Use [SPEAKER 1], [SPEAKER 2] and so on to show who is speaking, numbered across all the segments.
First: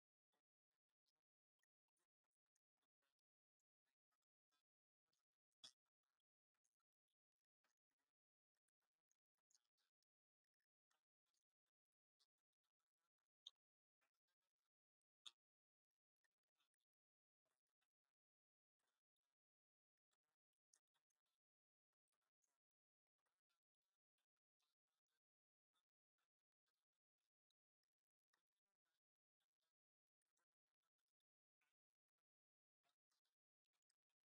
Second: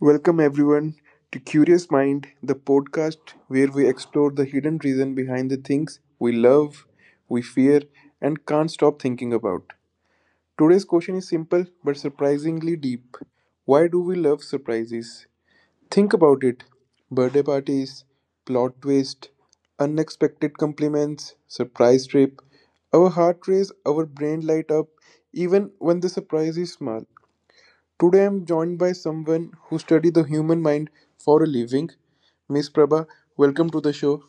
[SPEAKER 1] Welcome everyone to Curious Mind, the podcast where we explore the hidden reason behind the things we love, we fear, and can't stop thinking about. Today's question is simple but surprisingly deep. Why do we love surprises? Think about it. Birthday parties, plot twist, unexpected compliments, surprise trip. Our heart race, our brain light up even when the surprise is small. Today I am joined by someone who studies the human mind for a living. Miss Prabha, welcome to the show.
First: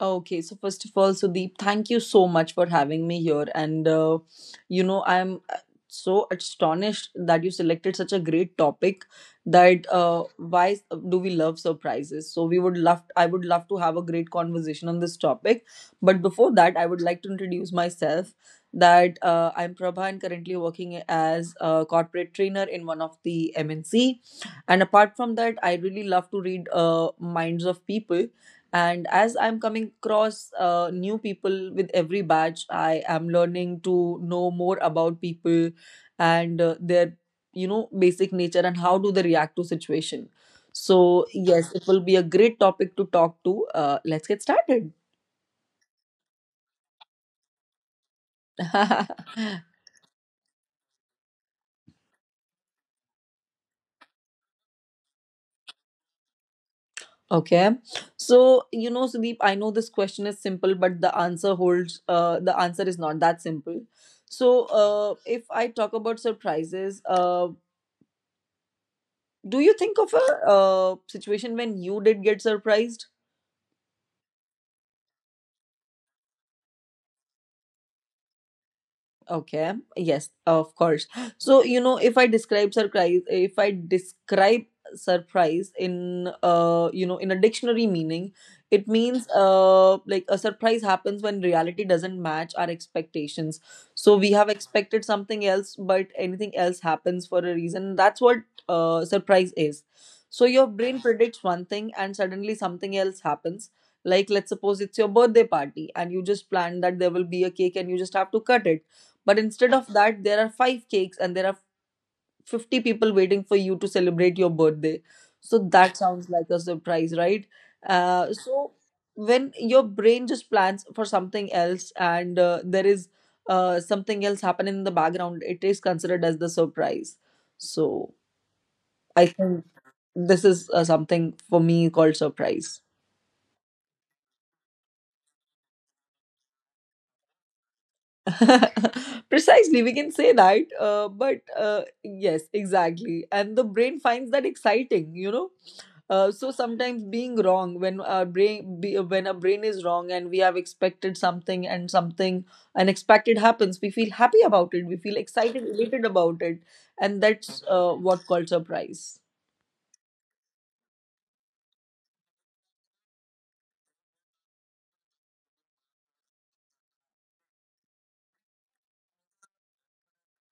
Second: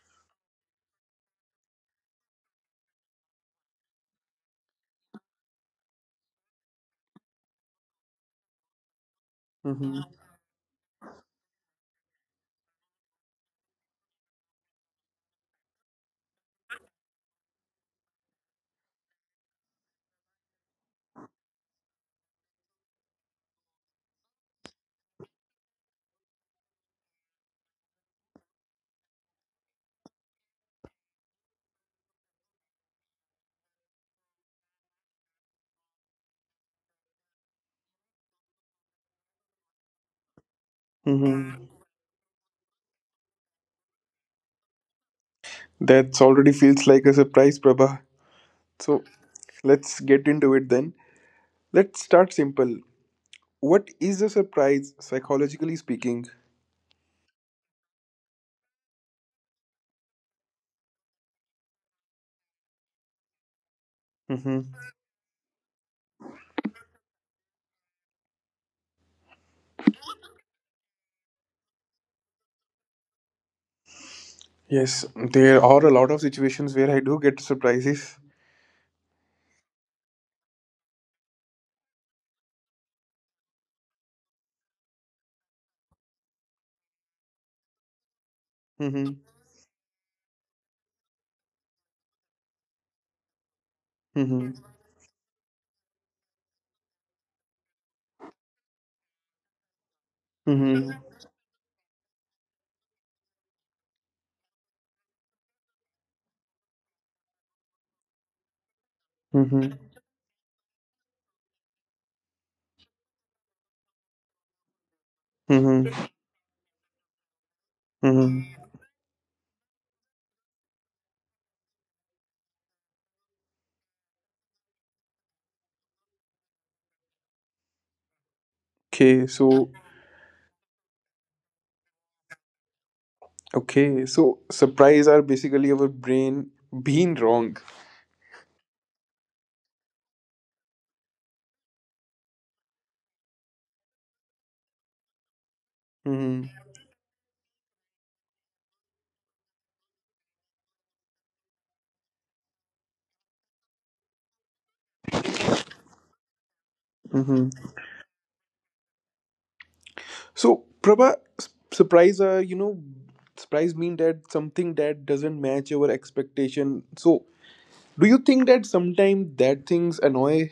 [SPEAKER 2] Okay, so first of all, Sudeep, thank you so much for having me here. And, you know, I'm So astonished that you selected such a great topic that
[SPEAKER 1] Hmm.
[SPEAKER 2] uh, why s- do we love surprises? I would love to have a great conversation on this topic. But before that, I would like to introduce myself that I'm Prabha and currently working as a corporate trainer in one of the MNC. And apart from that, I really love to read minds of people, and as I'm coming across new people with every batch, I am learning to know more about people and their basic nature and how do they react to situation. So
[SPEAKER 1] Hmm.
[SPEAKER 2] yes, it will be a great topic to talk to. Let's get started.
[SPEAKER 1] That already feels like a surprise, Prabha. So let's get into it then. Let's start simple. What is a surprise, psychologically speaking?
[SPEAKER 2] Okay, so Sudeep, I know this question is simple, but the answer is not that simple. so
[SPEAKER 1] Hmm.
[SPEAKER 2] uh, if I talk about surprises, do you think of a situation when you did get surprised?
[SPEAKER 1] Yes, there are a lot of situations where I do get surprises.
[SPEAKER 2] Okay. Yes, of course. So, you know, if I describe surprise, if I describe surprise in in a dictionary meaning, it
[SPEAKER 1] Hmm.
[SPEAKER 2] means like a surprise happens when reality doesn't match our expectations. So we have
[SPEAKER 1] Hmm.
[SPEAKER 2] expected something else, but anything else happens for a reason. That's what surprise is. So your
[SPEAKER 1] Hmm.
[SPEAKER 2] brain predicts one thing and suddenly something else happens. Like let's suppose it's your birthday party and you just plan that there will be a cake and you just have to cut it, but
[SPEAKER 1] Hmm.
[SPEAKER 2] instead of that, there are five cakes and there are 50 people waiting for you to celebrate your birthday. So that
[SPEAKER 1] Hmm.
[SPEAKER 2] sounds like a surprise, right? Uh,
[SPEAKER 1] Hmm.
[SPEAKER 2] so when your brain just plans for something else and there is something else happening in the background, it is considered as the surprise. So I
[SPEAKER 1] Okay,
[SPEAKER 2] think
[SPEAKER 1] so
[SPEAKER 2] this is something for me called surprise.
[SPEAKER 1] Okay, so surprise are basically our brain being wrong.
[SPEAKER 2] Precisely, we can say that. But yes, exactly. And the brain finds that exciting, you know. So
[SPEAKER 1] Hmm.
[SPEAKER 2] sometimes being wrong, when our brain is wrong and we have expected something and something unexpected happens, we feel happy about it. We feel excited, elated about it, and
[SPEAKER 1] Hmm.
[SPEAKER 2] that's what called surprise.
[SPEAKER 1] So, Prabha, surprise are, surprise mean that something that doesn't match your expectation. So, do you think that sometimes that things annoy?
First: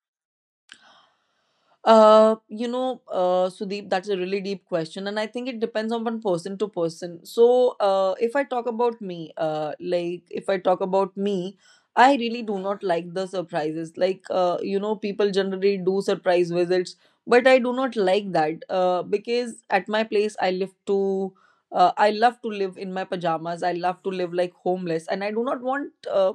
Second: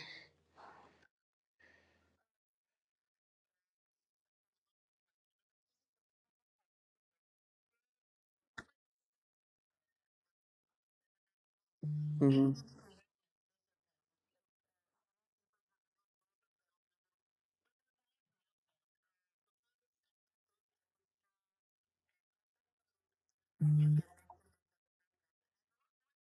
[SPEAKER 2] Sudeep, that's a really deep question, and I think it depends on one person to person. So, if I talk about me, like if I talk about me, I really
[SPEAKER 1] Hmm.
[SPEAKER 2] do not like the surprises. Like, people generally do surprise visits, but I do not like that. Because at my place, I love to live in my pajamas. I love to live like homeless, and I do not want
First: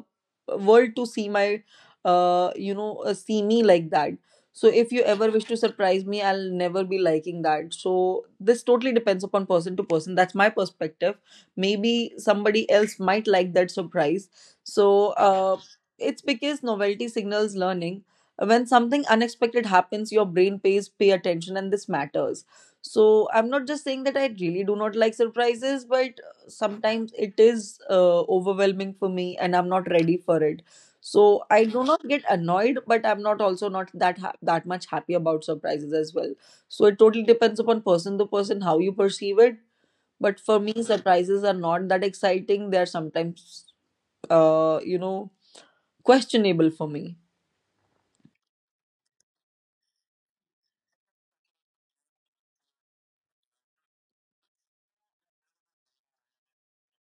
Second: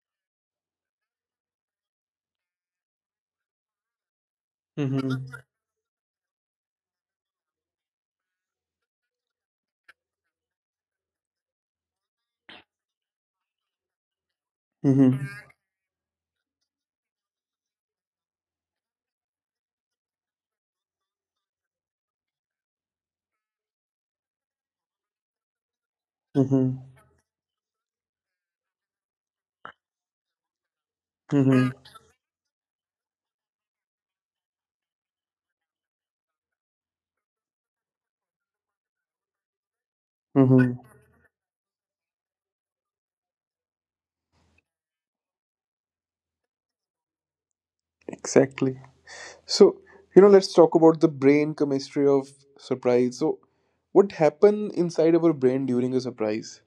[SPEAKER 2] world to see my, see me like that. So if you ever
[SPEAKER 1] Hmm.
[SPEAKER 2] wish to surprise me, I'll never be liking that. So this totally depends upon person to person. That's my perspective. Maybe somebody else might like that surprise. So
[SPEAKER 1] Hmm.
[SPEAKER 2] uh, it's because novelty signals learning. When something unexpected happens, your brain pays pay attention, and this matters. So I'm not just saying that I really do not like surprises, but
[SPEAKER 1] Hmm.
[SPEAKER 2] sometimes it is overwhelming for me, and I'm not ready for it. So I
[SPEAKER 1] Hmm.
[SPEAKER 2] do not get annoyed, but I'm not also not that that much happy about surprises as well. So it totally depends upon person to person how you perceive it. But for me,
[SPEAKER 1] Hmm.
[SPEAKER 2] surprises are not that exciting. They are sometimes, uh, you know, questionable for me.
[SPEAKER 1] Exactly. So, let's talk about the brain chemistry of surprise. So, what happen inside our brain during a surprise?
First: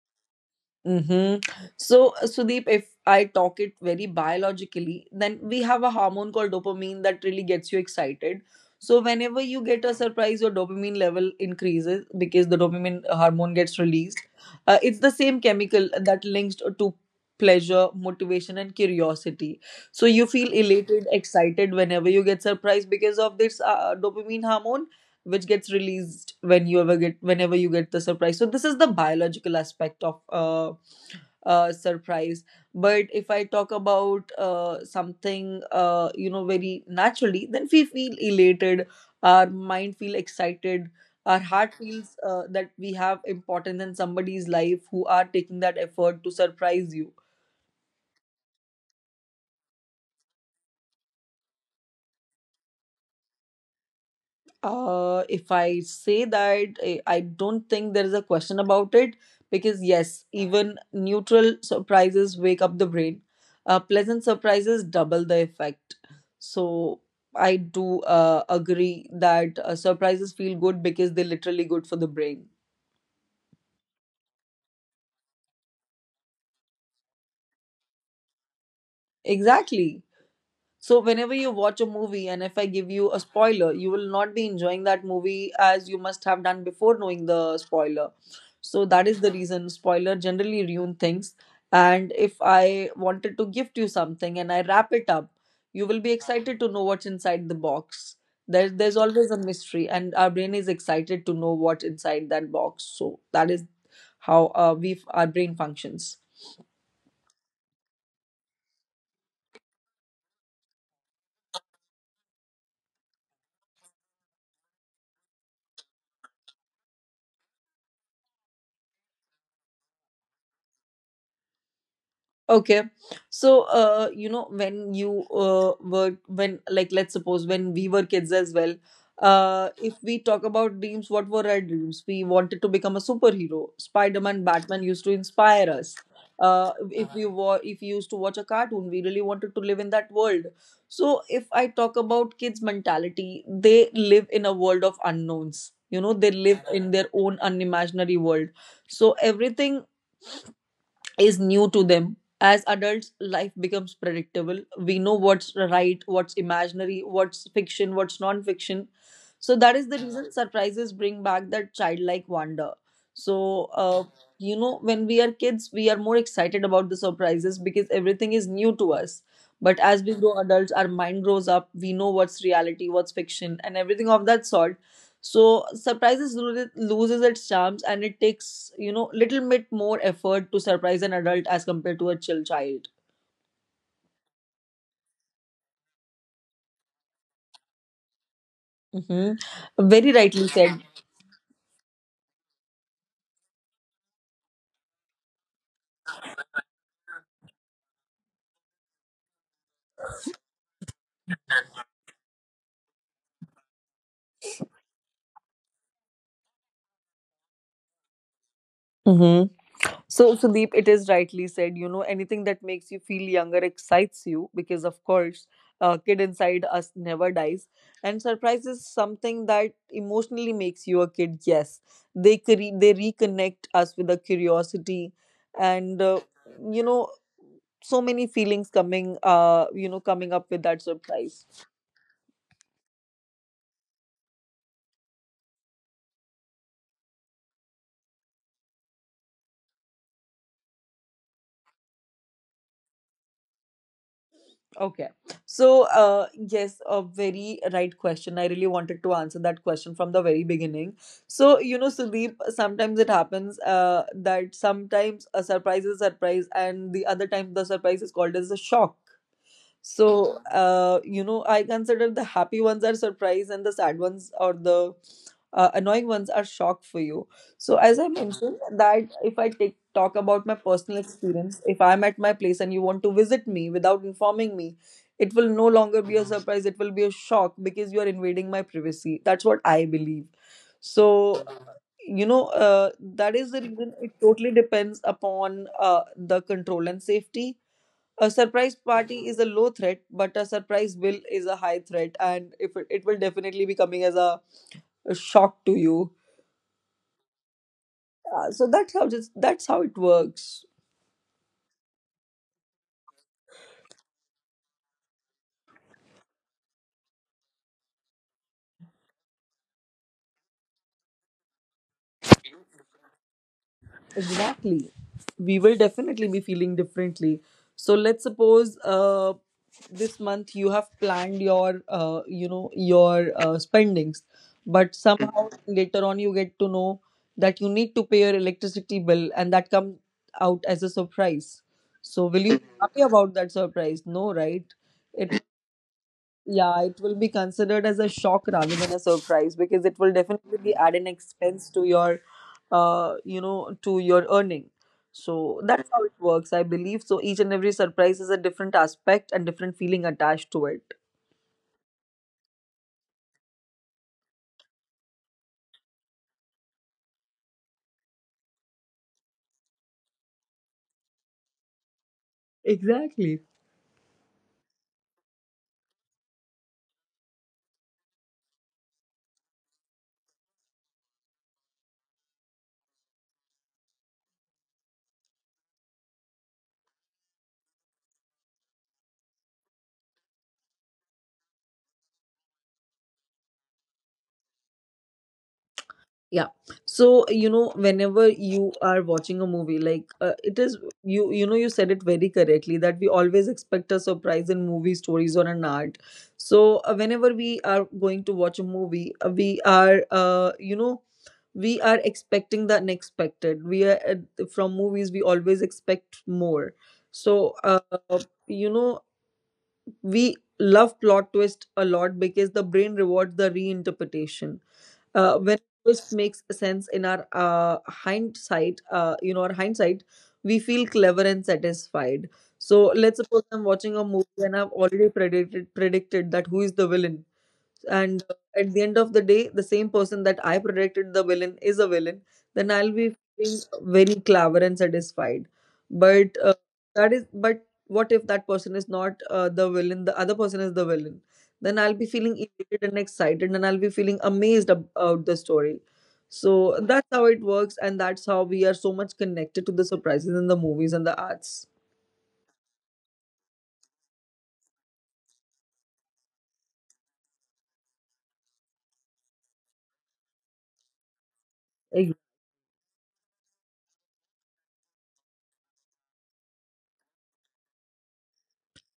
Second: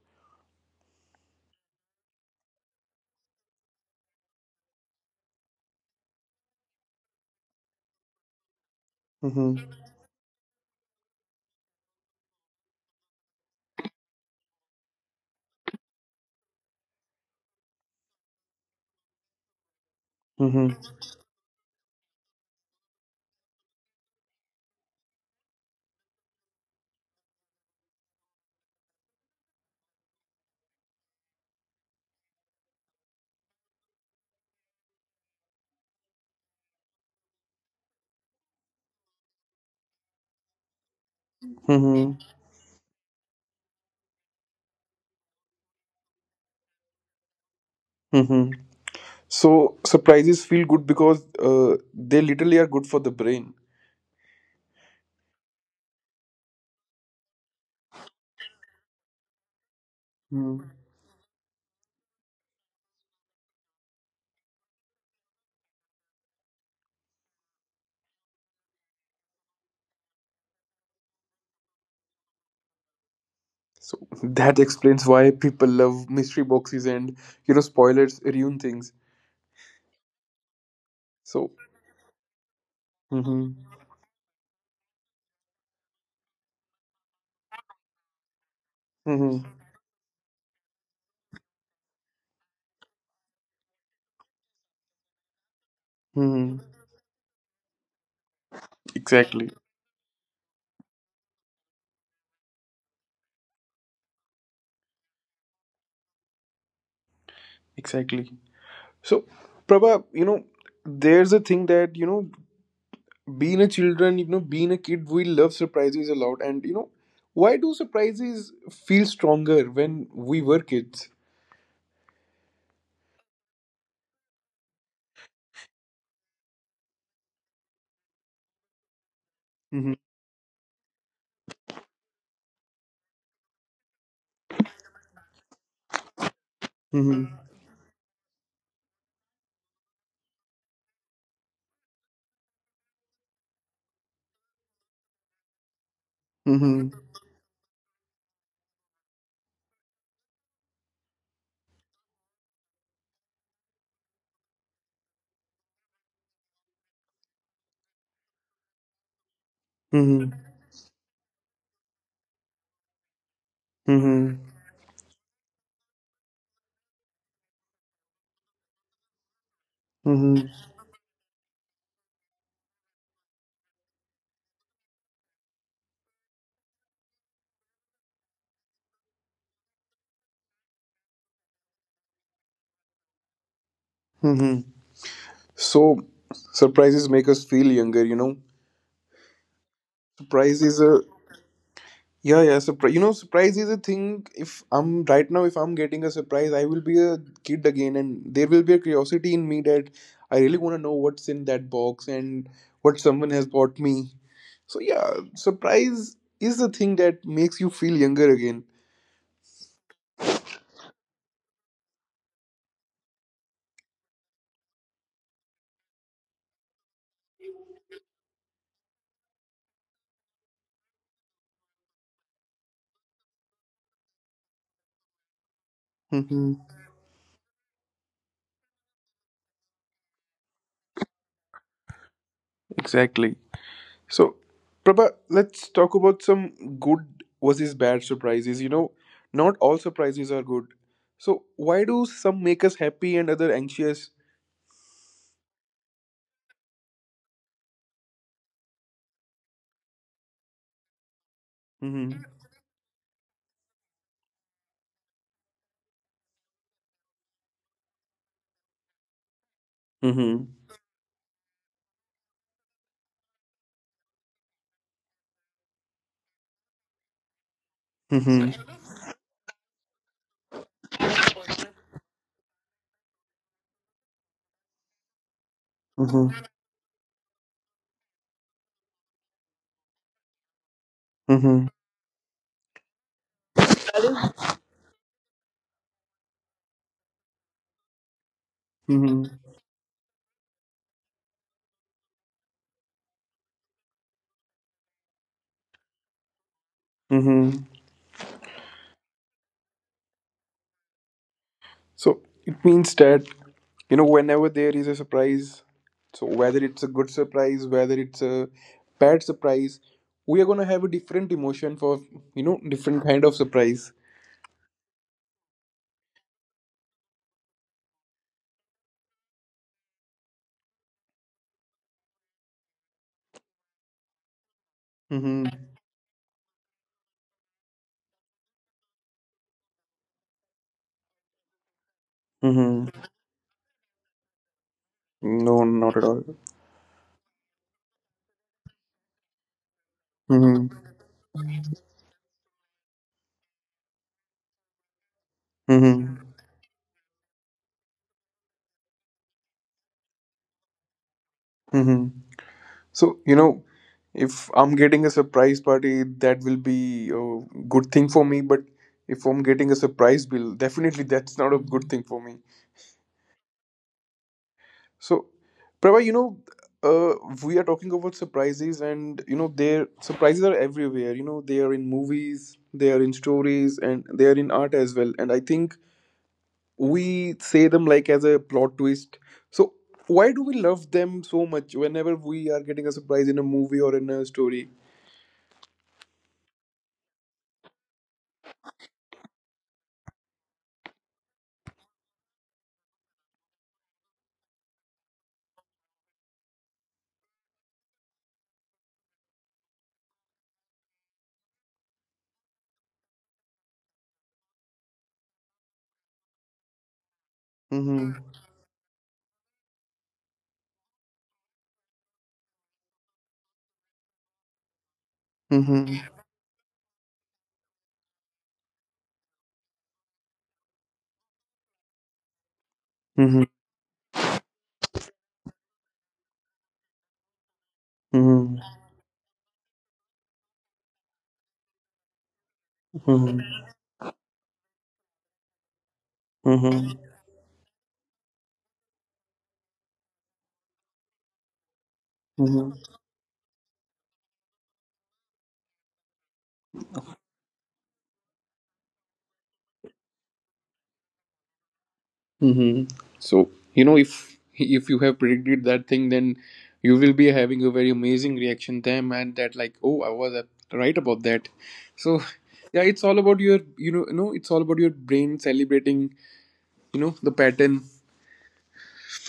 [SPEAKER 2] Mhm. So, Sudeep, if I talk it very biologically, then we have a hormone called dopamine that really gets you excited. So, whenever
[SPEAKER 1] Hmm.
[SPEAKER 2] you get a surprise, your dopamine level increases because the dopamine hormone gets released. It's the same chemical that links to pleasure, motivation, and curiosity. So, you feel
[SPEAKER 1] Hmm.
[SPEAKER 2] elated, excited whenever you get surprised because of this dopamine hormone which gets released whenever you get the surprise. So this is the biological aspect of surprise. But if I talk about very naturally, then we feel elated, our mind feel excited, our heart
[SPEAKER 1] Hmm.
[SPEAKER 2] feels that we have importance in somebody's life who are taking that effort to surprise you.
[SPEAKER 1] Hmm. So surprises feel good because they literally are good for the brain.
[SPEAKER 2] If I say that, I don't think there is a question about it because,
[SPEAKER 1] Hmm.
[SPEAKER 2] yes, even neutral surprises wake up the brain. Pleasant surprises double the effect. So I do agree that surprises feel good because they're literally good for the brain.
[SPEAKER 1] So that explains why people love mystery boxes and spoilers ruin things.
[SPEAKER 2] Exactly. So
[SPEAKER 1] So.
[SPEAKER 2] whenever you watch a movie and if I give you a
[SPEAKER 1] Hmm.
[SPEAKER 2] spoiler, you will not be enjoying that movie as you must have done before knowing the spoiler. So that
[SPEAKER 1] Hmm.
[SPEAKER 2] is the reason spoiler generally ruin things. And if I wanted to gift you something and I wrap it up, you will be
[SPEAKER 1] Hmm.
[SPEAKER 2] excited to know what's inside the box. There's
[SPEAKER 1] Exactly,
[SPEAKER 2] always a mystery, and our brain is excited to know what's inside that box. So that is how we our brain functions.
[SPEAKER 1] exactly. So, Prabha, there's a thing that being a children, being a kid, we love surprises a lot, and why do surprises feel stronger when we were kids?
[SPEAKER 2] Okay, so you know when you were when like let's suppose when we were kids as well,
[SPEAKER 1] Hmm.
[SPEAKER 2] if we talk about dreams, what were our dreams? We wanted to become a superhero. Spider-Man, Batman used to inspire us.
[SPEAKER 1] Hmm.
[SPEAKER 2] If we used to watch a cartoon, we really wanted to live in that world. So if I talk about kids' mentality, they live in a world of unknowns. You know, they
[SPEAKER 1] Hmm.
[SPEAKER 2] live in their own unimaginary world, so everything is new to them. As adults, life becomes predictable. We know what's right, what's imaginary, what's fiction, what's non fiction. So that is
[SPEAKER 1] Hmm.
[SPEAKER 2] the reason surprises bring back that childlike wonder. So,
[SPEAKER 1] Mm-hmm.
[SPEAKER 2] you know, when we are kids, we are more excited about the surprises because everything is new to us. But as
[SPEAKER 1] Mm-hmm.
[SPEAKER 2] we grow adults, our mind grows up. We know what's reality, what's fiction, and everything of that sort. So surprises loses its charms, and it takes you know little bit more effort to surprise an adult as compared to a chill child.
[SPEAKER 1] Mm-hmm. So surprises make us feel younger.
[SPEAKER 2] Mm-hmm. Very
[SPEAKER 1] Surprise is
[SPEAKER 2] rightly
[SPEAKER 1] a
[SPEAKER 2] said.
[SPEAKER 1] Yeah, yeah. Surprise, surprise is a thing. If I'm right now, if I'm getting a surprise, I will be a kid again, and there will be a curiosity in me that I really want to know what's in that box and what someone has bought me. So yeah, surprise is the thing that makes you feel younger again.
[SPEAKER 2] Mhm. So, Sudeep, it is rightly said. You know, anything that makes you feel younger excites you because, of course, kid inside us never dies. And surprise is something that emotionally makes you a kid. Yes, they they reconnect us with a curiosity, and
[SPEAKER 1] Mm-hmm.
[SPEAKER 2] you know, so many feelings coming, coming up with that surprise.
[SPEAKER 1] Exactly. So, Prabha, let's talk about some good versus bad surprises. Not all surprises are good. So, why do some make us happy and other anxious?
[SPEAKER 2] Okay. So, yes, a very right question. I really wanted to answer that question from the very beginning. So, you know,
[SPEAKER 1] Mm-hmm.
[SPEAKER 2] Sudeep, sometimes it happens that sometimes a surprise is a surprise, and the other time the surprise is called as a shock.
[SPEAKER 1] Mm-hmm.
[SPEAKER 2] So, I consider the happy ones are surprise and the sad ones or the annoying ones are shock for you. So, as I
[SPEAKER 1] Mm-hmm.
[SPEAKER 2] mentioned, that if I take talk about my personal experience, if I'm at my place and you want to visit me without informing me, it will no
[SPEAKER 1] Mm-hmm.
[SPEAKER 2] longer be a surprise. It will be a shock because you are invading my privacy. That's what I believe.
[SPEAKER 1] Mm-hmm.
[SPEAKER 2] So, that is the reason it totally depends upon the control and safety. A surprise
[SPEAKER 1] Mm-hmm.
[SPEAKER 2] party is a low threat, but a surprise bill is a high threat, and if it, it will definitely be coming as a shock to you.
[SPEAKER 1] Hmm.
[SPEAKER 2] That's how it works.
[SPEAKER 1] So, it means that, whenever there is a surprise, so whether it's a good surprise, whether it's a bad surprise, we are going to have a different emotion for, different kind of surprise.
[SPEAKER 2] Exactly. We will definitely be feeling differently. So let's suppose this month you have planned your spendings, but
[SPEAKER 1] Mm-hmm.
[SPEAKER 2] somehow later on you get to know that you need to pay your electricity bill, and that comes out as a surprise. So will
[SPEAKER 1] Mm-hmm.
[SPEAKER 2] you be happy about that surprise? No, right?
[SPEAKER 1] No,
[SPEAKER 2] It
[SPEAKER 1] not at all.
[SPEAKER 2] Yeah, it will be considered as a shock rather than a surprise because it will
[SPEAKER 1] Mm-hmm.
[SPEAKER 2] definitely add an expense to your, to your earning. So
[SPEAKER 1] Mm-hmm.
[SPEAKER 2] that's how it works, I believe. So each and every surprise is a different aspect and different feeling attached to it.
[SPEAKER 1] Mm-hmm. So, if I'm getting a surprise party, that will be a good thing for me. But if I'm getting a surprise bill, definitely that's not a good thing for me.
[SPEAKER 2] Exactly.
[SPEAKER 1] So, Prabha, uh, we are talking about surprises, and their surprises are everywhere. They are in movies, they are in stories, and they are in art as well. And I think we say them like as a plot twist. So why do we love them so much whenever we are getting a surprise in a movie or in a story?
[SPEAKER 2] Yeah, so you know whenever you are watching a movie, like it is you know you said it very correctly that we always expect a surprise in movie stories or an art. So whenever we are going to watch a movie, we are, we are expecting the unexpected. We are from movies we always expect more. So
[SPEAKER 1] Mm-hmm.
[SPEAKER 2] you know we love plot twist a lot because the brain rewards the reinterpretation. When
[SPEAKER 1] Mm-hmm.
[SPEAKER 2] this makes sense in our hindsight, our hindsight, we feel clever and satisfied. So
[SPEAKER 1] Mm-hmm.
[SPEAKER 2] let's suppose I'm watching a movie and I've already predicted that who is the villain, and at the end of the day the same person that I predicted the villain is a villain, then I'll
[SPEAKER 1] Mm-hmm.
[SPEAKER 2] be feeling very clever and satisfied. But
[SPEAKER 1] Mm-hmm.
[SPEAKER 2] that is, but what if that person is not the villain, the other person is the villain? Then I'll be feeling
[SPEAKER 1] Mm-hmm.
[SPEAKER 2] elated and excited and I'll be feeling amazed about the story. So that's how it works, and that's how we are so much connected to the surprises in the movies and the arts.
[SPEAKER 1] Mm-hmm. So if you have predicted that thing, then you will be having a very amazing reaction them and that like oh I was right about that. So yeah, it's all about your it's all about your brain celebrating the pattern.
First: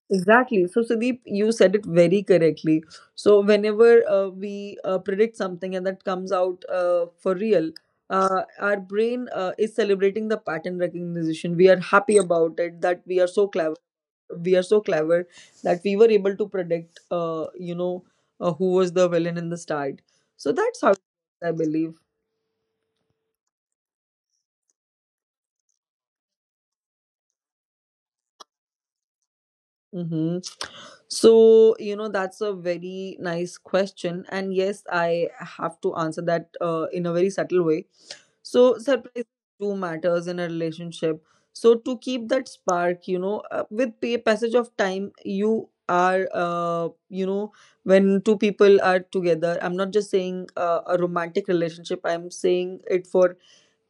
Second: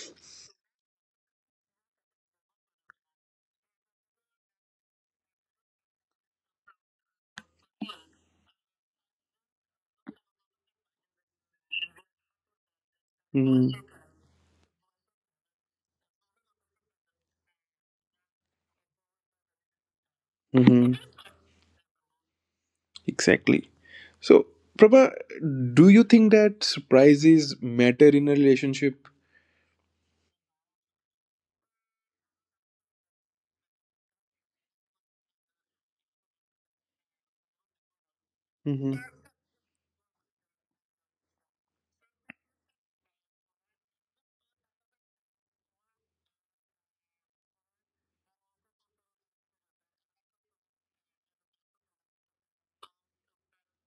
[SPEAKER 2] Exactly. So, Sudeep, you said it very correctly. So, whenever we predict something and that comes out for real, our brain is celebrating the pattern recognition. We are happy about it that we are so clever. We are so clever that we were able to predict, who was the villain in the start. So that's how
[SPEAKER 1] Mm-hmm.
[SPEAKER 2] I believe.
[SPEAKER 1] Exactly. So, Prabha, do you think that surprises matter in a relationship?
[SPEAKER 2] Mm-hmm. So, you know, that's a very nice question. And yes, I have to answer that in a very subtle way. So,
[SPEAKER 1] Mm-hmm.
[SPEAKER 2] surprise do matters in a relationship. So, to keep that spark, you know, with pay passage of time, you are, when two people are together, I'm not just saying a romantic relationship, I'm saying it for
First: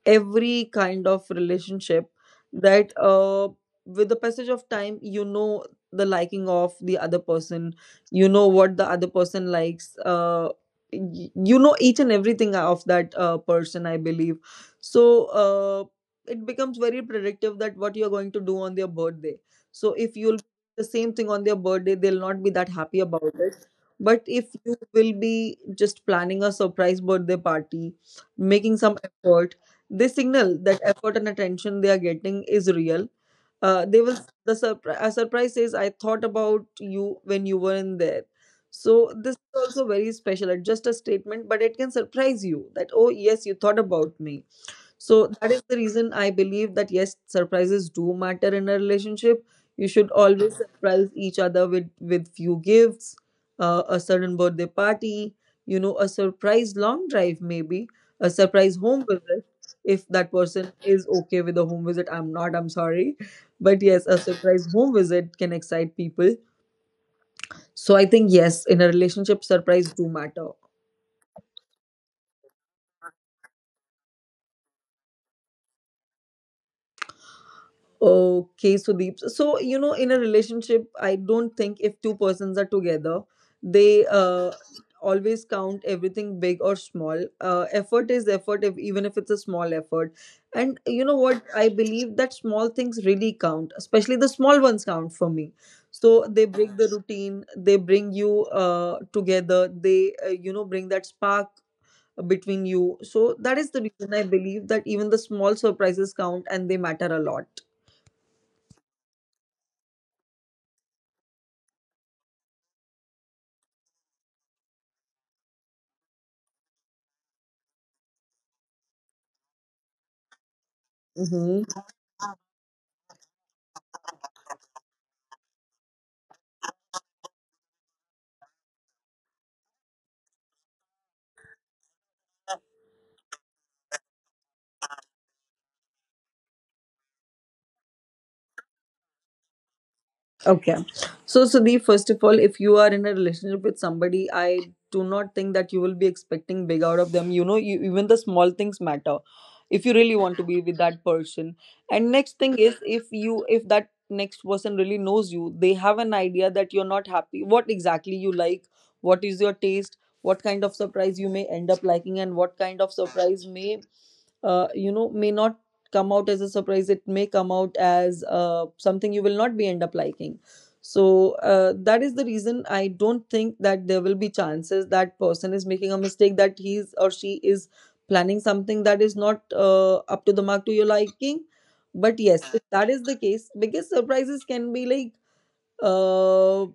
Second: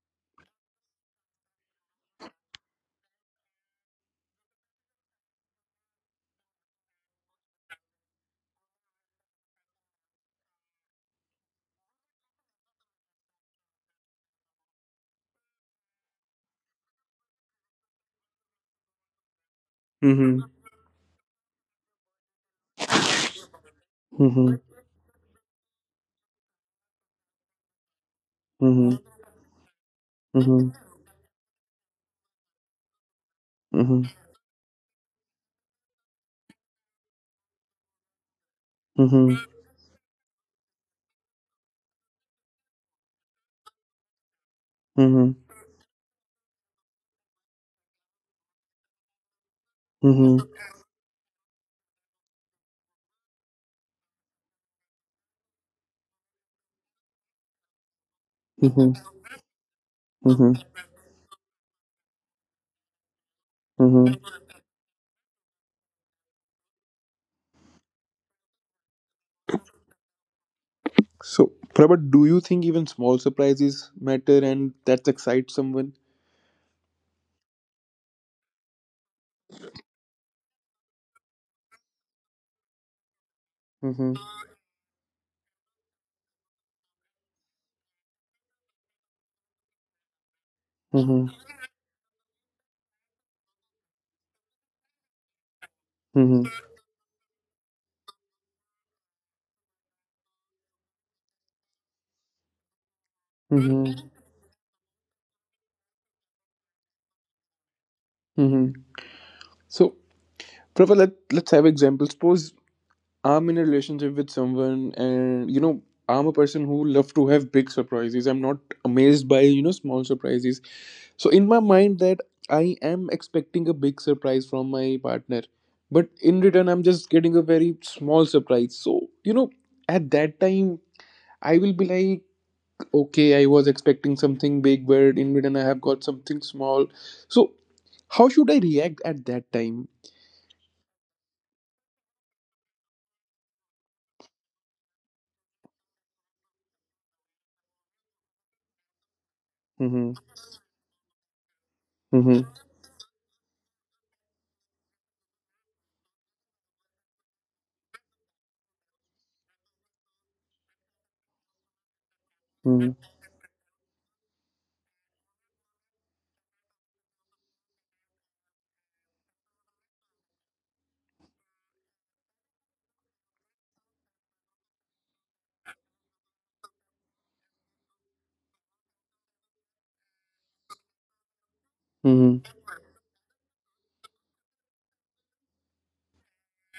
[SPEAKER 2] every kind of relationship, that with the passage of time, you know, the liking of the other person, you know what the other person likes, you know, each and everything of that person I believe. So it becomes very predictive that what you're going to do on their birthday. So if you'll
[SPEAKER 1] Mm-hmm.
[SPEAKER 2] the same thing on their birthday, they'll not be that happy about it. But
[SPEAKER 1] Mm-hmm.
[SPEAKER 2] if you will be just planning a surprise birthday party, making some
[SPEAKER 1] Mm-hmm.
[SPEAKER 2] effort, they signal
[SPEAKER 1] Mm-hmm.
[SPEAKER 2] that effort and attention they are getting is real. They
[SPEAKER 1] Mm-hmm.
[SPEAKER 2] will, the a surprise says I thought about you when you were in there. So
[SPEAKER 1] Mm-hmm. Mm-hmm.
[SPEAKER 2] this is also very special. It's just a statement, but it can surprise you that oh yes, you thought about me. So that is the reason I believe that yes, surprises do matter in a relationship. You should always surprise each other with few gifts, a certain birthday party, you know, a surprise long drive maybe, a surprise
[SPEAKER 1] Mm-hmm.
[SPEAKER 2] home visit. If that
[SPEAKER 1] Mm-hmm.
[SPEAKER 2] person is okay with a home visit, I'm not. I'm sorry, but yes, a
[SPEAKER 1] Mm-hmm.
[SPEAKER 2] surprise home visit can excite people. So I think yes, in a relationship, surprise do matter.
[SPEAKER 1] So, Prabha, do you think even small surprises matter and that excites someone?
[SPEAKER 2] Okay, Sudeep. So, you know, in a relationship, I don't think if two persons are together, they
[SPEAKER 1] Mm-hmm.
[SPEAKER 2] always count everything big or small. Effort is effort, if, even if it's a small effort. And you know
[SPEAKER 1] Mm-hmm.
[SPEAKER 2] what? I believe that small things really count, especially the small ones count for me. So
[SPEAKER 1] Mm-hmm.
[SPEAKER 2] they break the routine, they bring you together, they, bring that spark between you. So that is the
[SPEAKER 1] Mm-hmm.
[SPEAKER 2] reason I believe that even the small surprises count and they matter a lot.
[SPEAKER 1] Mm-hmm. So, Prabha, let's have examples. Suppose. I'm in a relationship with someone, and I'm a person who love to have big surprises. I'm not amazed by small surprises. So in my mind, that I am expecting a big surprise from my partner, but in return, I'm just getting a very small surprise. So at that time, I will be like, okay, I was expecting something big, but in return, I have got something small. So how should I react at that time?
[SPEAKER 2] Okay. So, Sudeep, first of all, if you are in a relationship with somebody, I do not think that you will be expecting big out of them. You know, you, even the small things matter if you
[SPEAKER 1] Mm-hmm.
[SPEAKER 2] really want to be with that person. And next
[SPEAKER 1] Mm-hmm.
[SPEAKER 2] thing is if you, if that next person really knows you, they have an idea that you're not happy, what exactly you like, what is your taste, what kind of surprise you may end up liking, and what kind
[SPEAKER 1] Mm-hmm.
[SPEAKER 2] of surprise may you know, may not come out as a surprise, it may come out as something you will not be end up liking. So that is the reason I don't think that there will be chances that person is making a mistake that he's or she is planning something that is not up to the mark to your liking. But
[SPEAKER 1] Mm-hmm.
[SPEAKER 2] yes, if that is the case, biggest surprises can be like uh,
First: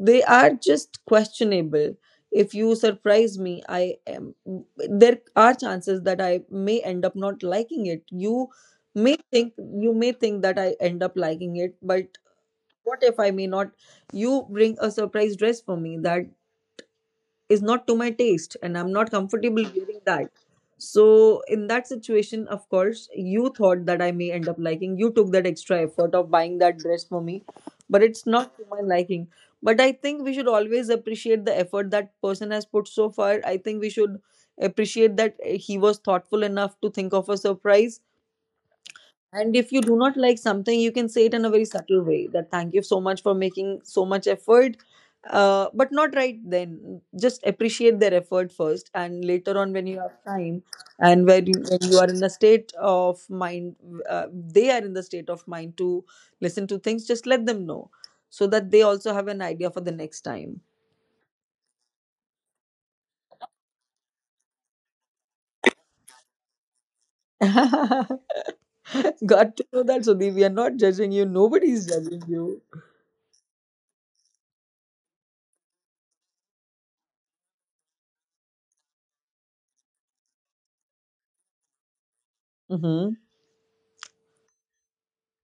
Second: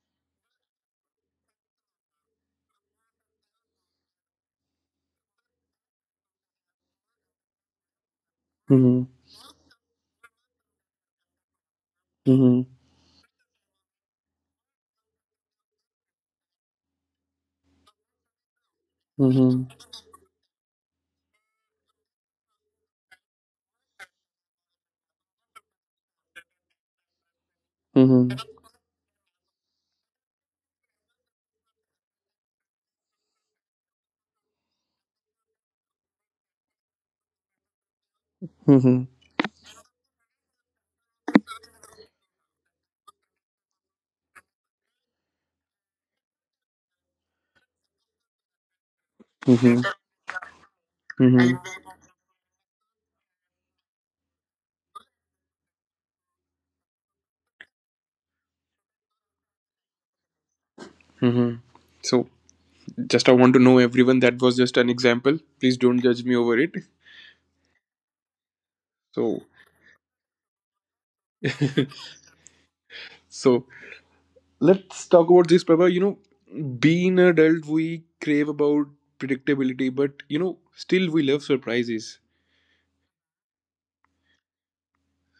[SPEAKER 2] they are just questionable. If you surprise me, I am, there are chances that I may end up not liking it.
[SPEAKER 1] Mm-hmm.
[SPEAKER 2] You may think that I end up liking it, but
[SPEAKER 1] Mm-hmm.
[SPEAKER 2] what if I may not? You bring a surprise dress for me that is not to my taste and I'm not comfortable
[SPEAKER 1] Mm-hmm.
[SPEAKER 2] wearing that. So, in that situation, of course, you thought that I may end up liking. You took that extra effort of buying that dress for me, but it's
[SPEAKER 1] Mm-hmm.
[SPEAKER 2] not to my liking. But I think we should always appreciate the effort that person has put so far. I think we should appreciate that he was thoughtful enough to think of a surprise,
[SPEAKER 1] Mm-hmm.
[SPEAKER 2] and if you do not like something, you can say it in a very subtle way that thank you so much for making so much effort, but not right then. Just appreciate their effort first, and later on,
[SPEAKER 1] Mm-hmm.
[SPEAKER 2] when you have time and
[SPEAKER 1] Mm-hmm.
[SPEAKER 2] when you are in the state of mind, they are in the state of mind to listen to things, just let them know so that they also have an idea for the next time.
[SPEAKER 1] Mm-hmm. So just I want to know everyone that was just an example. Please don't judge me over it.
[SPEAKER 2] Got
[SPEAKER 1] So
[SPEAKER 2] to know that, Sudhi. We are not judging you, nobody is judging you.
[SPEAKER 1] so let's talk about this, Prabha. Being an adult, we crave about predictability, but still we love surprises.
[SPEAKER 2] Mm-hmm.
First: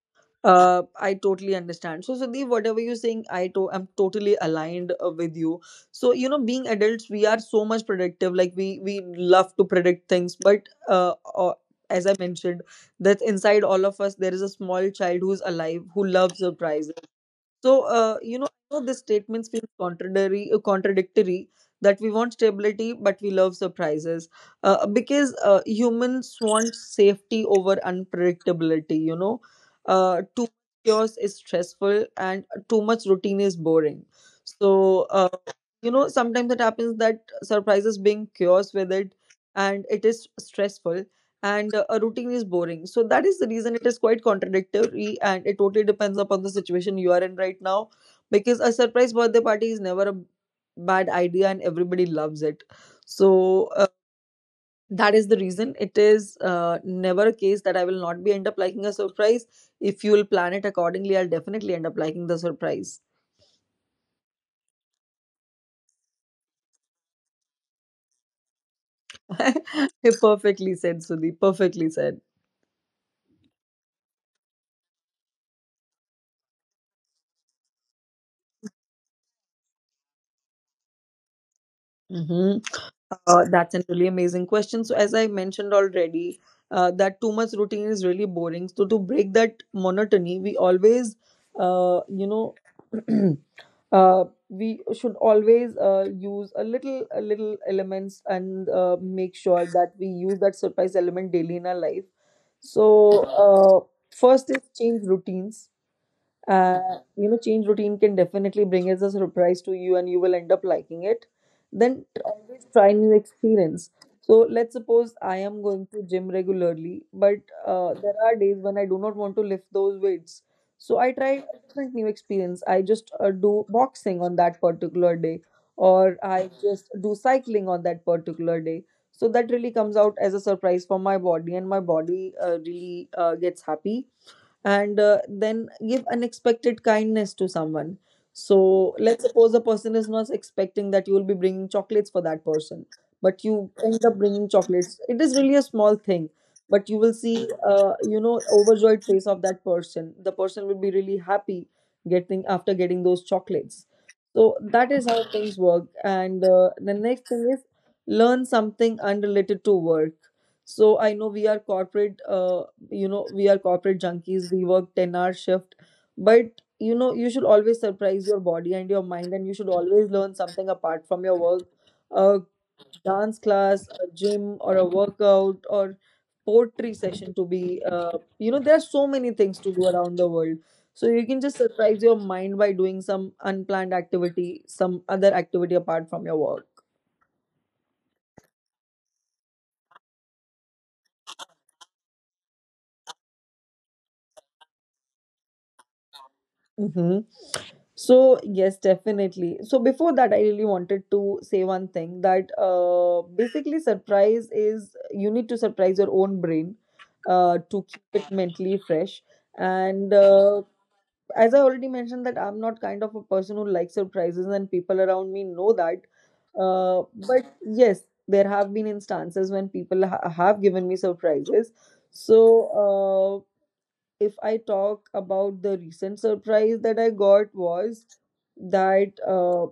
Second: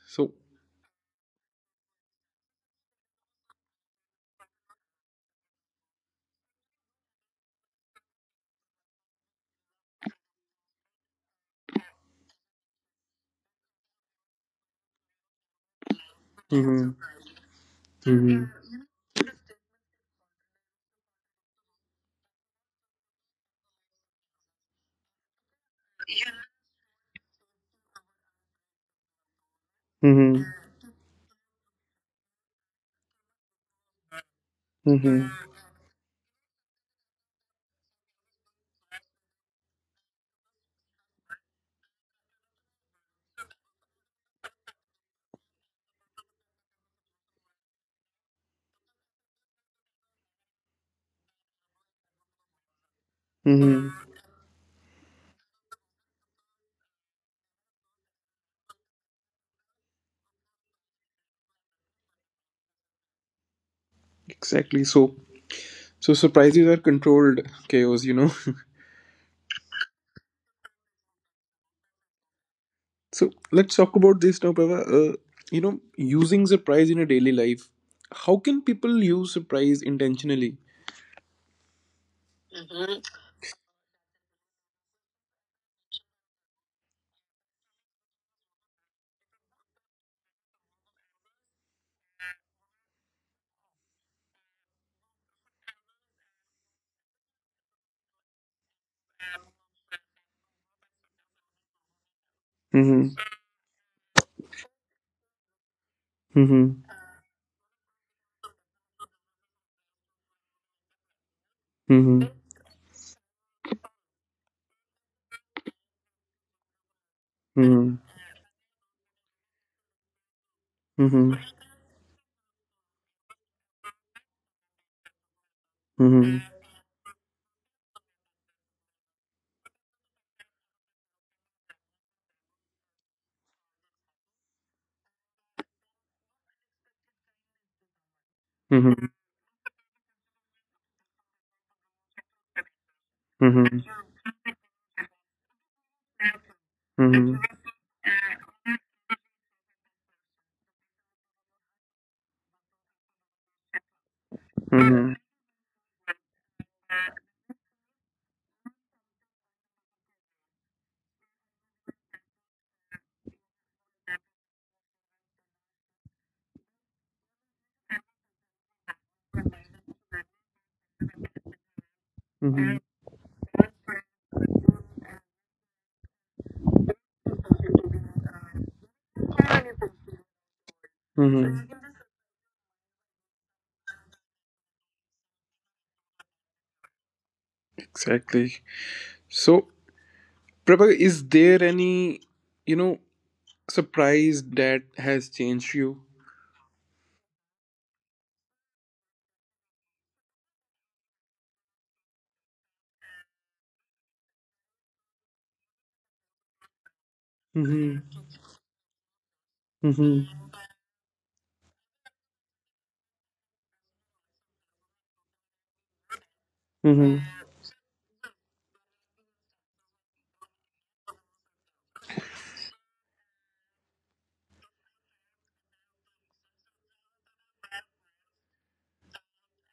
[SPEAKER 1] So.
[SPEAKER 2] I totally understand. So, Sudeep, whatever you're saying, I'm totally aligned with you. So, you know, being adults, we are so much predictive. Like we love to predict things, but as I mentioned, that inside all of us there is a small child who's alive who loves
[SPEAKER 1] Mhm.
[SPEAKER 2] surprises. So,
[SPEAKER 1] Mhm.
[SPEAKER 2] I know this statement feels contradictory, contradictory, that we want stability, but we love surprises because humans want safety over unpredictability. You know,
[SPEAKER 1] Mhm.
[SPEAKER 2] too much chaos is stressful and too much routine is boring. So,
[SPEAKER 1] Mhm.
[SPEAKER 2] sometimes it happens that surprises being chaos with it, and it is stressful, and a routine is boring. So that is the reason it is quite contradictory and it totally depends upon the situation you are in right now, because a surprise birthday party is never a bad idea and everybody loves it. So
[SPEAKER 1] Mhm.
[SPEAKER 2] that is the reason it is never a case that I will not be end up liking a surprise. If you will plan it accordingly, I'll definitely end up liking the surprise.
[SPEAKER 1] Exactly. So surprises are controlled chaos.
[SPEAKER 2] Perfectly said, Sudhi. Perfectly said.
[SPEAKER 1] So let's talk about this now, Prava. Using surprise in a daily life. How can people use surprise intentionally?
[SPEAKER 2] Mhm. That's a really amazing question. So, as I mentioned already, that too much routine is really boring. So, to break that monotony, we always, uh, you know, we should always use a little elements and make sure that we use that surprise element daily in our life. So,
[SPEAKER 1] Mm-hmm.
[SPEAKER 2] first is change routines.
[SPEAKER 1] Mm-hmm.
[SPEAKER 2] You know, change routine can definitely bring as a surprise to you and you will end up liking it. Then
[SPEAKER 1] Mm-hmm.
[SPEAKER 2] always try new experience. So let's suppose I am going to gym regularly, but there are days when I do not want to lift those weights. So I try
[SPEAKER 1] Mm-hmm.
[SPEAKER 2] a different new experience, I just do boxing on that particular day, or
[SPEAKER 1] Mm-hmm.
[SPEAKER 2] I
[SPEAKER 1] Mm-hmm.
[SPEAKER 2] just do cycling on that particular day. So that really comes out as a surprise for my body and my body really gets happy. And then give unexpected kindness to someone. So
[SPEAKER 1] Mm-hmm.
[SPEAKER 2] let's suppose the person is not expecting that you will be bringing chocolates for that person, but you
[SPEAKER 1] Mm-hmm.
[SPEAKER 2] end up bringing chocolates. It is really a small thing, but you will
[SPEAKER 1] Mm-hmm.
[SPEAKER 2] see, overjoyed face of that person. The person will be really happy getting after getting those chocolates. So that is
[SPEAKER 1] Mm-hmm.
[SPEAKER 2] how things work. And the next thing is learn something unrelated to work. So I know we are corporate. You know we are corporate junkies, we work 10-hour shift. But you know, you should always surprise your body and your mind and you should always learn something apart from your work, a
[SPEAKER 1] Mm-hmm.
[SPEAKER 2] dance class, a gym or a workout, or poetry session to be. There are so many things to do around the world, so you can just
[SPEAKER 1] Mm-hmm.
[SPEAKER 2] surprise your mind by doing some unplanned activity, some other activity apart from your work.
[SPEAKER 1] Exactly. So, Prabha, is there any, you know, surprise that has changed you?
[SPEAKER 2] Mm-hmm. So, yes, definitely. So, before that, I really wanted to say one thing, that basically, surprise is you need to surprise your own brain to keep
[SPEAKER 1] Mm-hmm.
[SPEAKER 2] it mentally fresh. And
[SPEAKER 1] Mm-hmm.
[SPEAKER 2] as I already mentioned, that I'm not kind of a person who likes surprises, and people around me know that. But yes, there have been instances when people have given me surprises. So, uh, if I talk about the recent surprise that I got was that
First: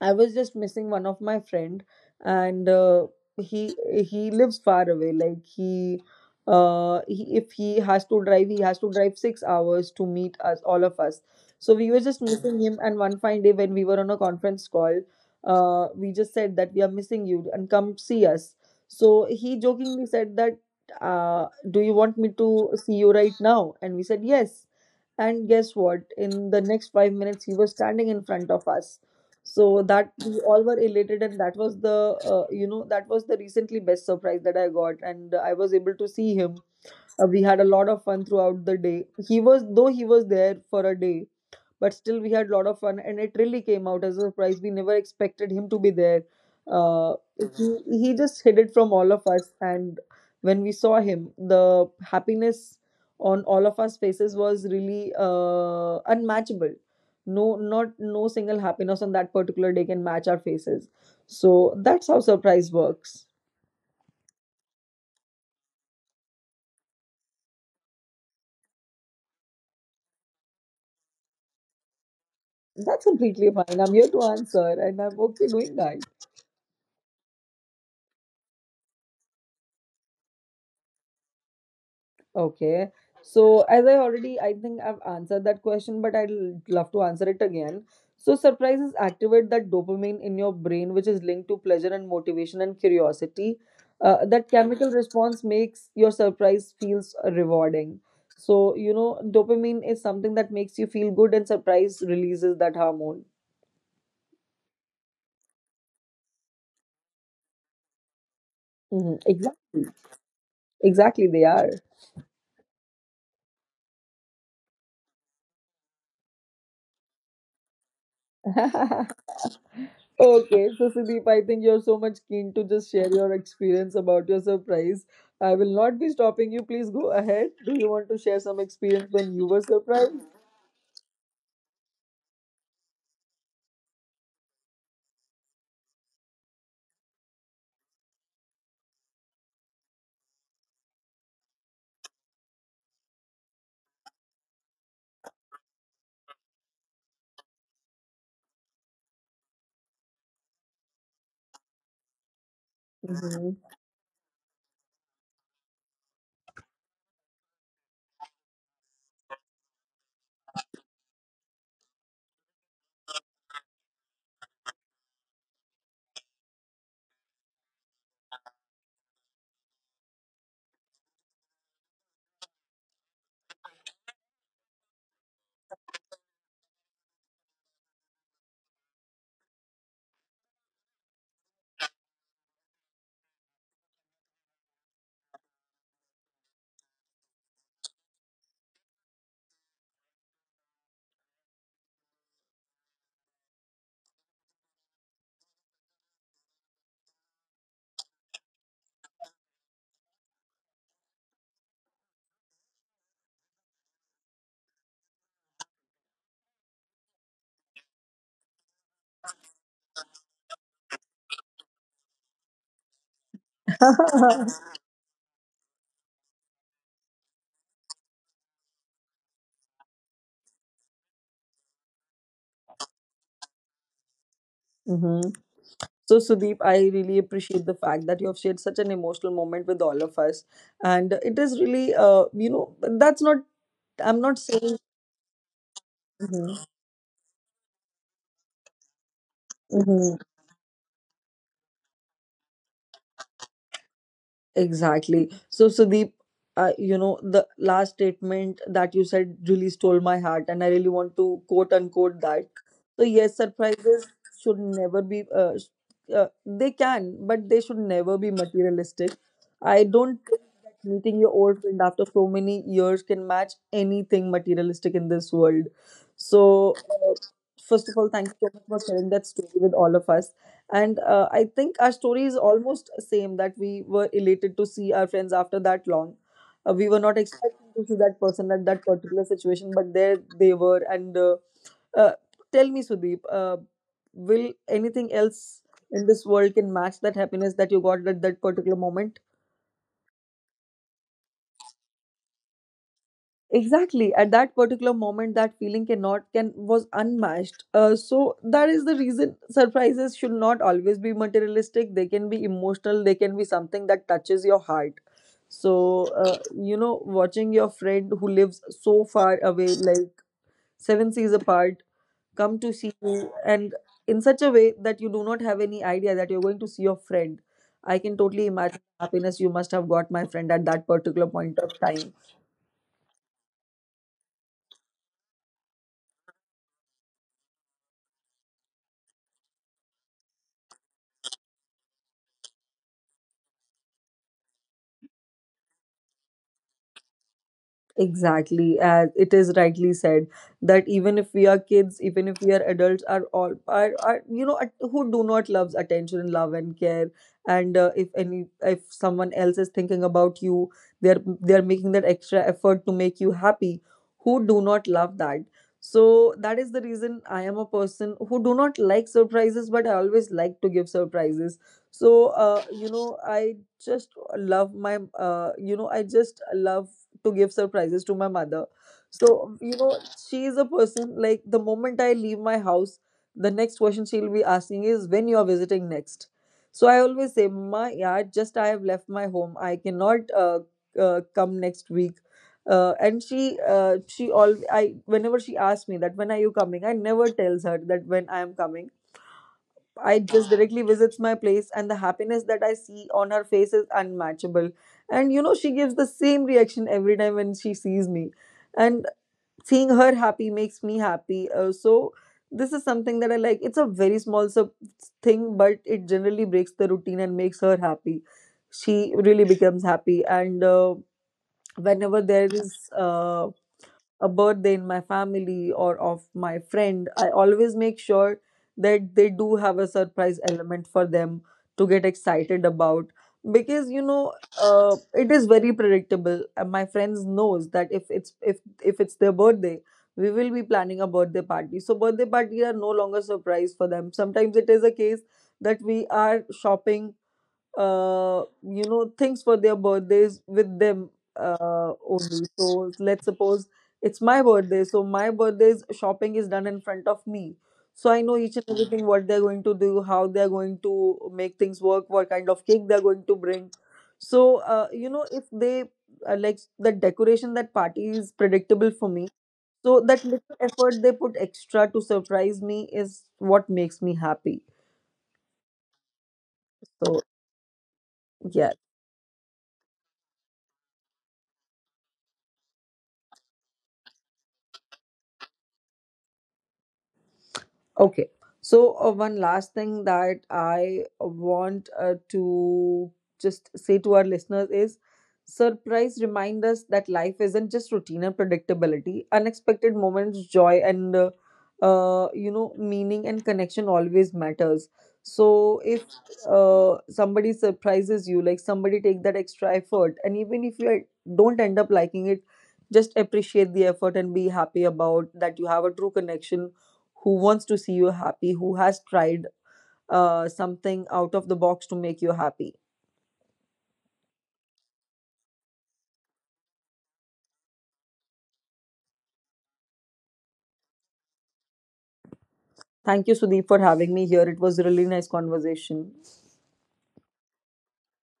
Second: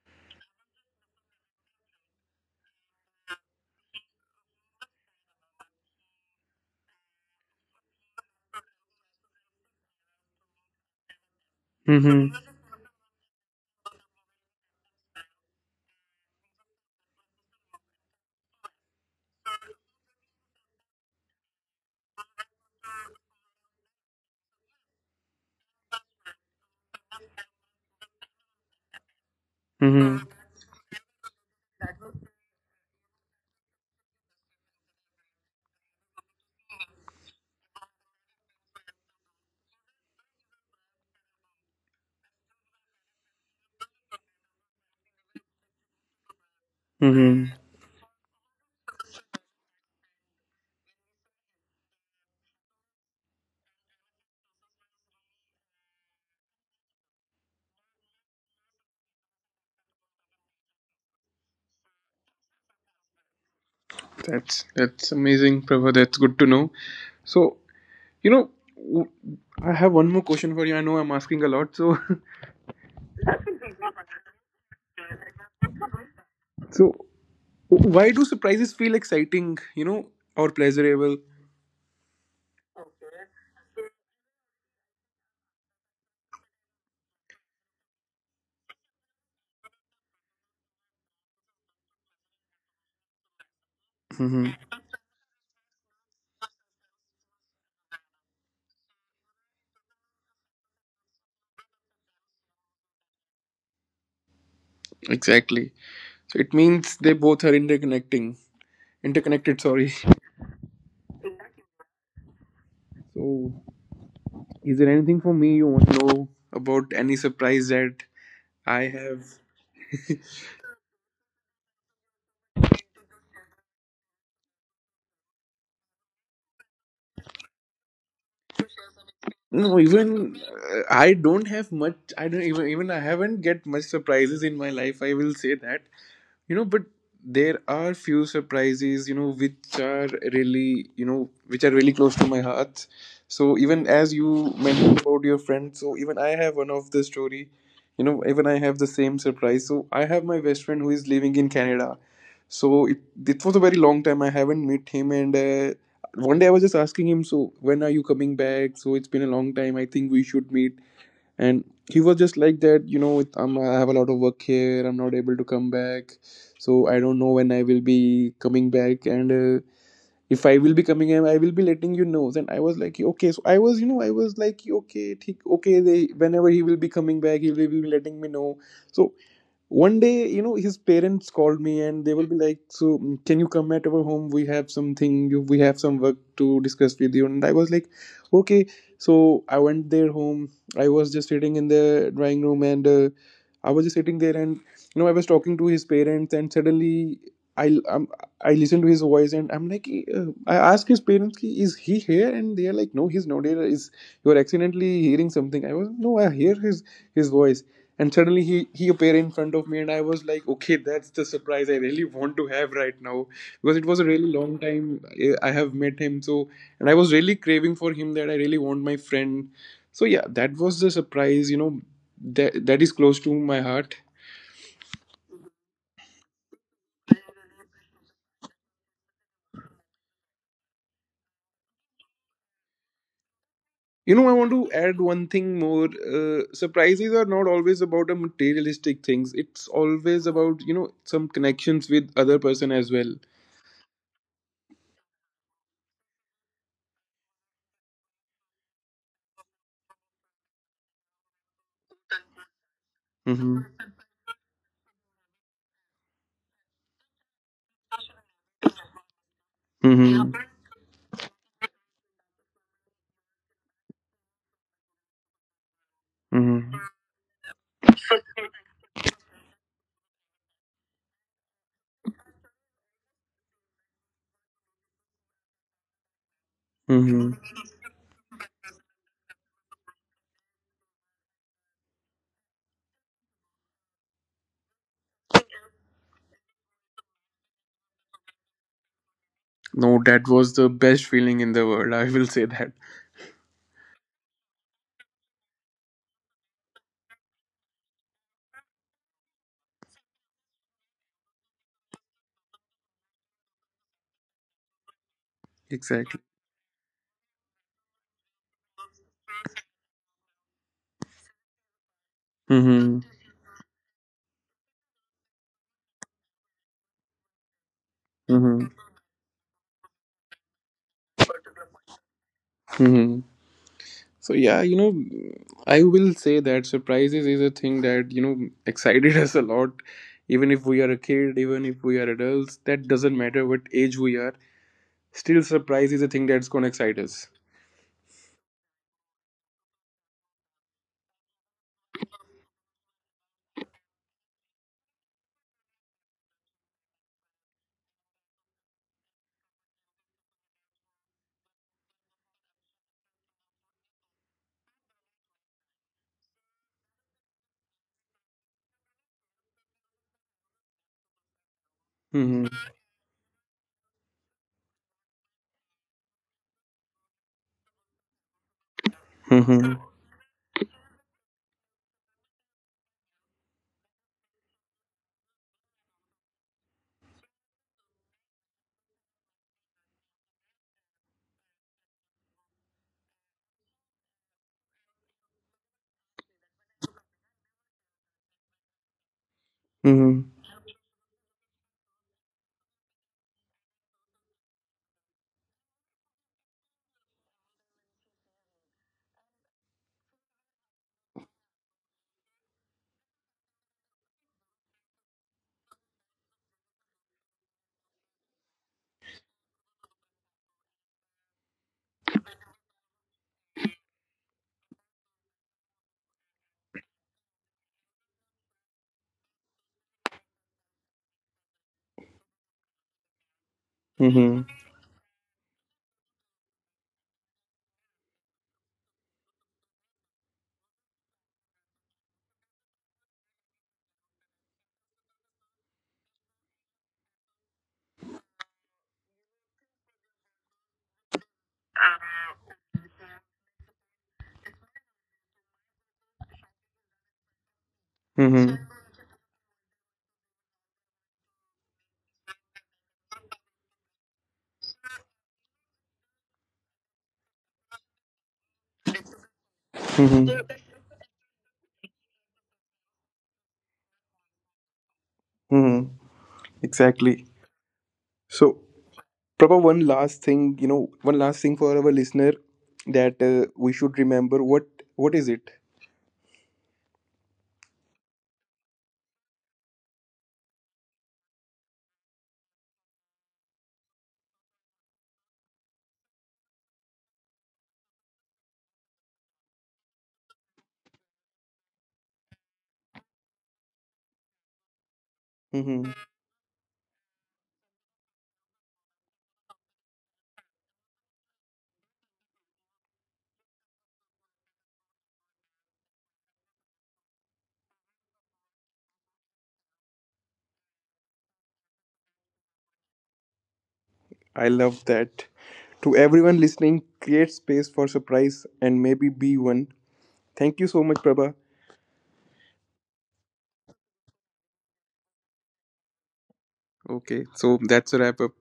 [SPEAKER 2] I was just missing one of my friend, and he he lives far away. Like he, if he has to drive, he has to drive 6 hours to meet us, all of us. So we were just
[SPEAKER 1] Mm-hmm.
[SPEAKER 2] missing him. And one fine day when we were on a conference call, we just said that we are missing you and come see us. So he jokingly said that, do you want me to see you right now? And we said yes. And guess what? In the next 5 minutes, he was standing in front of us. So that
[SPEAKER 1] Mm-hmm.
[SPEAKER 2] we all were elated, and that was the that was the recently best surprise that I got, and I was able to see him. We had a lot of fun throughout the day. He was though he was there for a day, but still we had a lot of fun and it really came out as a surprise. We never expected him to be there. uh,
[SPEAKER 1] Mm-hmm.
[SPEAKER 2] he just hid it from all of us, and when we saw him, the happiness on all of us faces was really unmatchable. No single happiness on that particular day can match our faces. So that's how surprise works.
[SPEAKER 1] That's amazing, Prabha. That's good to know. So, you know, w- I have one more question for you. I know I'm asking a lot. So,
[SPEAKER 2] That's completely fine, I'm here to answer and I'm okay doing that.
[SPEAKER 1] so why do surprises feel exciting? Or pleasurable?
[SPEAKER 2] Okay. So as I already, I think I've answered that question, but I'd love to answer it again. So surprises activate that dopamine in your brain, which is linked to pleasure and motivation and curiosity.
[SPEAKER 1] Hmm.
[SPEAKER 2] That chemical response makes your surprise feels rewarding. So, you know, dopamine is something that makes you feel good and surprise releases that hormone.
[SPEAKER 1] Exactly. So it means they both are interconnecting,
[SPEAKER 2] Mm-hmm.
[SPEAKER 1] interconnected.
[SPEAKER 2] Exactly,
[SPEAKER 1] Sorry.
[SPEAKER 2] exactly, they
[SPEAKER 1] So, is there anything for me you want to know about any surprise that I
[SPEAKER 2] are.
[SPEAKER 1] have?
[SPEAKER 2] Okay, so Sudeep, I think you're so much keen to just share your experience about your surprise. I will not be stopping you. Please go ahead. Do you want to share some experience when you were
[SPEAKER 1] No,
[SPEAKER 2] surprised?
[SPEAKER 1] even I don't have much. I don't even I haven't get much surprises in my life. I will say that. But there are few surprises which are really close to my heart. So even as you mentioned about your friend, so even I have one of the story. Even I have the same surprise. So I have my best friend who is living in Canada. So it was a
[SPEAKER 2] Hmm.
[SPEAKER 1] very long time I haven't met him. And one day I was just asking him, so when are you coming back? So it's been a long time, I think we should meet. And he was just like that, with I have a lot of work here, I'm not able to come back. So I don't know when I will be coming back. And if I will be coming, I will be letting you know. Then I was like okay. So I was like okay theek, okay they, whenever he will be coming back, he will be letting me know. So one day, his parents called me. And they will be like so can you come at our home, we have something, we have some work to discuss with you. And I was like okay. So I went their home. I was just sitting in the drawing room. And I was just sitting there, and I was talking to his parents. And suddenly i um, I listened to his voice. And I'm like "Hey, I asked his parents "Ki, is he here?" And they are like no he's not here, is you are accidentally hearing something. I was no I hear his voice. And suddenly he appeared in front of me. And I was like, okay, that's the surprise I really want to have right now. Because it was a really long time I have met him. So, and I was really craving for him that I really want my friend. So, yeah, that was the surprise, that is close to my heart.
[SPEAKER 2] Hmm. So, Sudeep, I really appreciate the fact that you have shared such an emotional moment with all of us. And it is really, you know, that's not, I'm
[SPEAKER 1] I
[SPEAKER 2] not
[SPEAKER 1] want to
[SPEAKER 2] saying.
[SPEAKER 1] add one thing more.
[SPEAKER 2] Mhm.
[SPEAKER 1] Surprises are not always about a materialistic things. It's
[SPEAKER 2] Mhm.
[SPEAKER 1] always about some connections with other person as well.
[SPEAKER 2] Exactly. So, Sudeep, you know, the last statement that you said really stole my heart, and I really want to quote unquote that. So, yes,
[SPEAKER 1] Mm-hmm.
[SPEAKER 2] surprises should never be, they can, but they should never be materialistic. I don't
[SPEAKER 1] Mm-hmm.
[SPEAKER 2] think that meeting your old friend after so many years can match anything materialistic in this world. So,
[SPEAKER 1] Mm-hmm.
[SPEAKER 2] first of all, thank you so much for sharing that story with all of us, and I think our story is almost same, that we were elated to see our friends after that long. We were not
[SPEAKER 1] Mm-hmm.
[SPEAKER 2] expecting to see that person at that particular situation, but there they were, and uh, tell me, Sudeep, will anything else in this world can match that happiness that you got at that particular moment?
[SPEAKER 1] No, that was the best feeling in the world. I will say that.
[SPEAKER 2] Exactly. At that particular moment, that feeling cannot can was unmatched. So that is the reason surprises should not always be materialistic. They can be emotional. They can be something that touches your heart. So
[SPEAKER 1] Exactly.
[SPEAKER 2] you know, watching your friend who lives so far away, like seven seas apart, come to see
[SPEAKER 1] Mm-hmm.
[SPEAKER 2] you, and in such a way that you do not have any idea that you're going to see your friend. I can totally
[SPEAKER 1] Mm-hmm.
[SPEAKER 2] imagine the happiness you must have got, my friend, at that particular point of time.
[SPEAKER 1] Mm-hmm. So yeah, I will say that surprises is a thing that, excited us a lot. Even if we are a kid, even if we are adults, that doesn't matter what age we are. Still surprise is a thing that's gonna excite us.
[SPEAKER 2] Exactly, as it is rightly said, that even if we are kids, even if we are adults, are all are you know who do not loves attention and love and care, and if any if someone else is thinking about you, they are making that extra effort to make you happy. Who do not love that? So that is the reason I am a person who do not like surprises, but I always like to give surprises. So
[SPEAKER 1] Mm-hmm.
[SPEAKER 2] you know, I just love my I just love to give surprises to my mother. So, you
[SPEAKER 1] Mm-hmm.
[SPEAKER 2] know, she is a person like the moment I leave my house, the next question she'll be asking is when you are visiting next. So I always say, my yeah, just I have left my home. I cannot come next week. And she all I whenever she asks me that when are you coming, I never tells her that when I am coming. I
[SPEAKER 1] Mm-hmm.
[SPEAKER 2] just directly visits my place, and the happiness that I see on her face is unmatchable. And you know, she gives the same reaction every time when she sees me, and seeing her happy makes me happy. So this is something that I like. It's a very small sub thing, but it generally breaks the routine and makes her happy. She really becomes happy, and whenever there is a birthday in my family or of my friend, I always make sure that they do have a surprise element for them to get excited about, because you know
[SPEAKER 1] Mm-hmm.
[SPEAKER 2] it is very predictable and my friends knows that if it's their birthday we will be planning a birthday party. So birthday party are no longer surprise for them. Sometimes it is a case that we are shopping you know things for their birthdays with them only. So let's suppose it's my birthday. So my birthday's shopping is done in front of me. So I know each
[SPEAKER 1] Mm-hmm.
[SPEAKER 2] and everything what they're going to do, how they're going to make things work, what kind of cake they're going to bring. So you know if they like the decoration, that party is predictable for me. So that little
[SPEAKER 1] Mm-hmm.
[SPEAKER 2] effort they put extra to surprise me is what makes me happy.
[SPEAKER 1] Mm-hmm.
[SPEAKER 2] So
[SPEAKER 1] Exactly. So
[SPEAKER 2] yeah,
[SPEAKER 1] Prabha, one last thing, one last thing for our listener, that we should remember what is it?
[SPEAKER 2] okay. So, one last thing that I want to just say to our listeners is surprise remind us that life isn't just routine and predictability. Unexpected moments, joy, and you know, meaning and connection always matters. So,
[SPEAKER 1] Hmm.
[SPEAKER 2] if somebody surprises you, like somebody take that extra effort, and even if you don't end up liking it, just appreciate the effort and be happy about that you have a true connection who wants to see you happy, who has tried something out of the box to make you happy.
[SPEAKER 1] I love that. To everyone listening, create space for surprise and maybe be one. Thank you so much, Prabha.
[SPEAKER 2] Thank you, Sudeep, for having me here. It was a really nice conversation.
[SPEAKER 1] Okay, so that's a wrap up.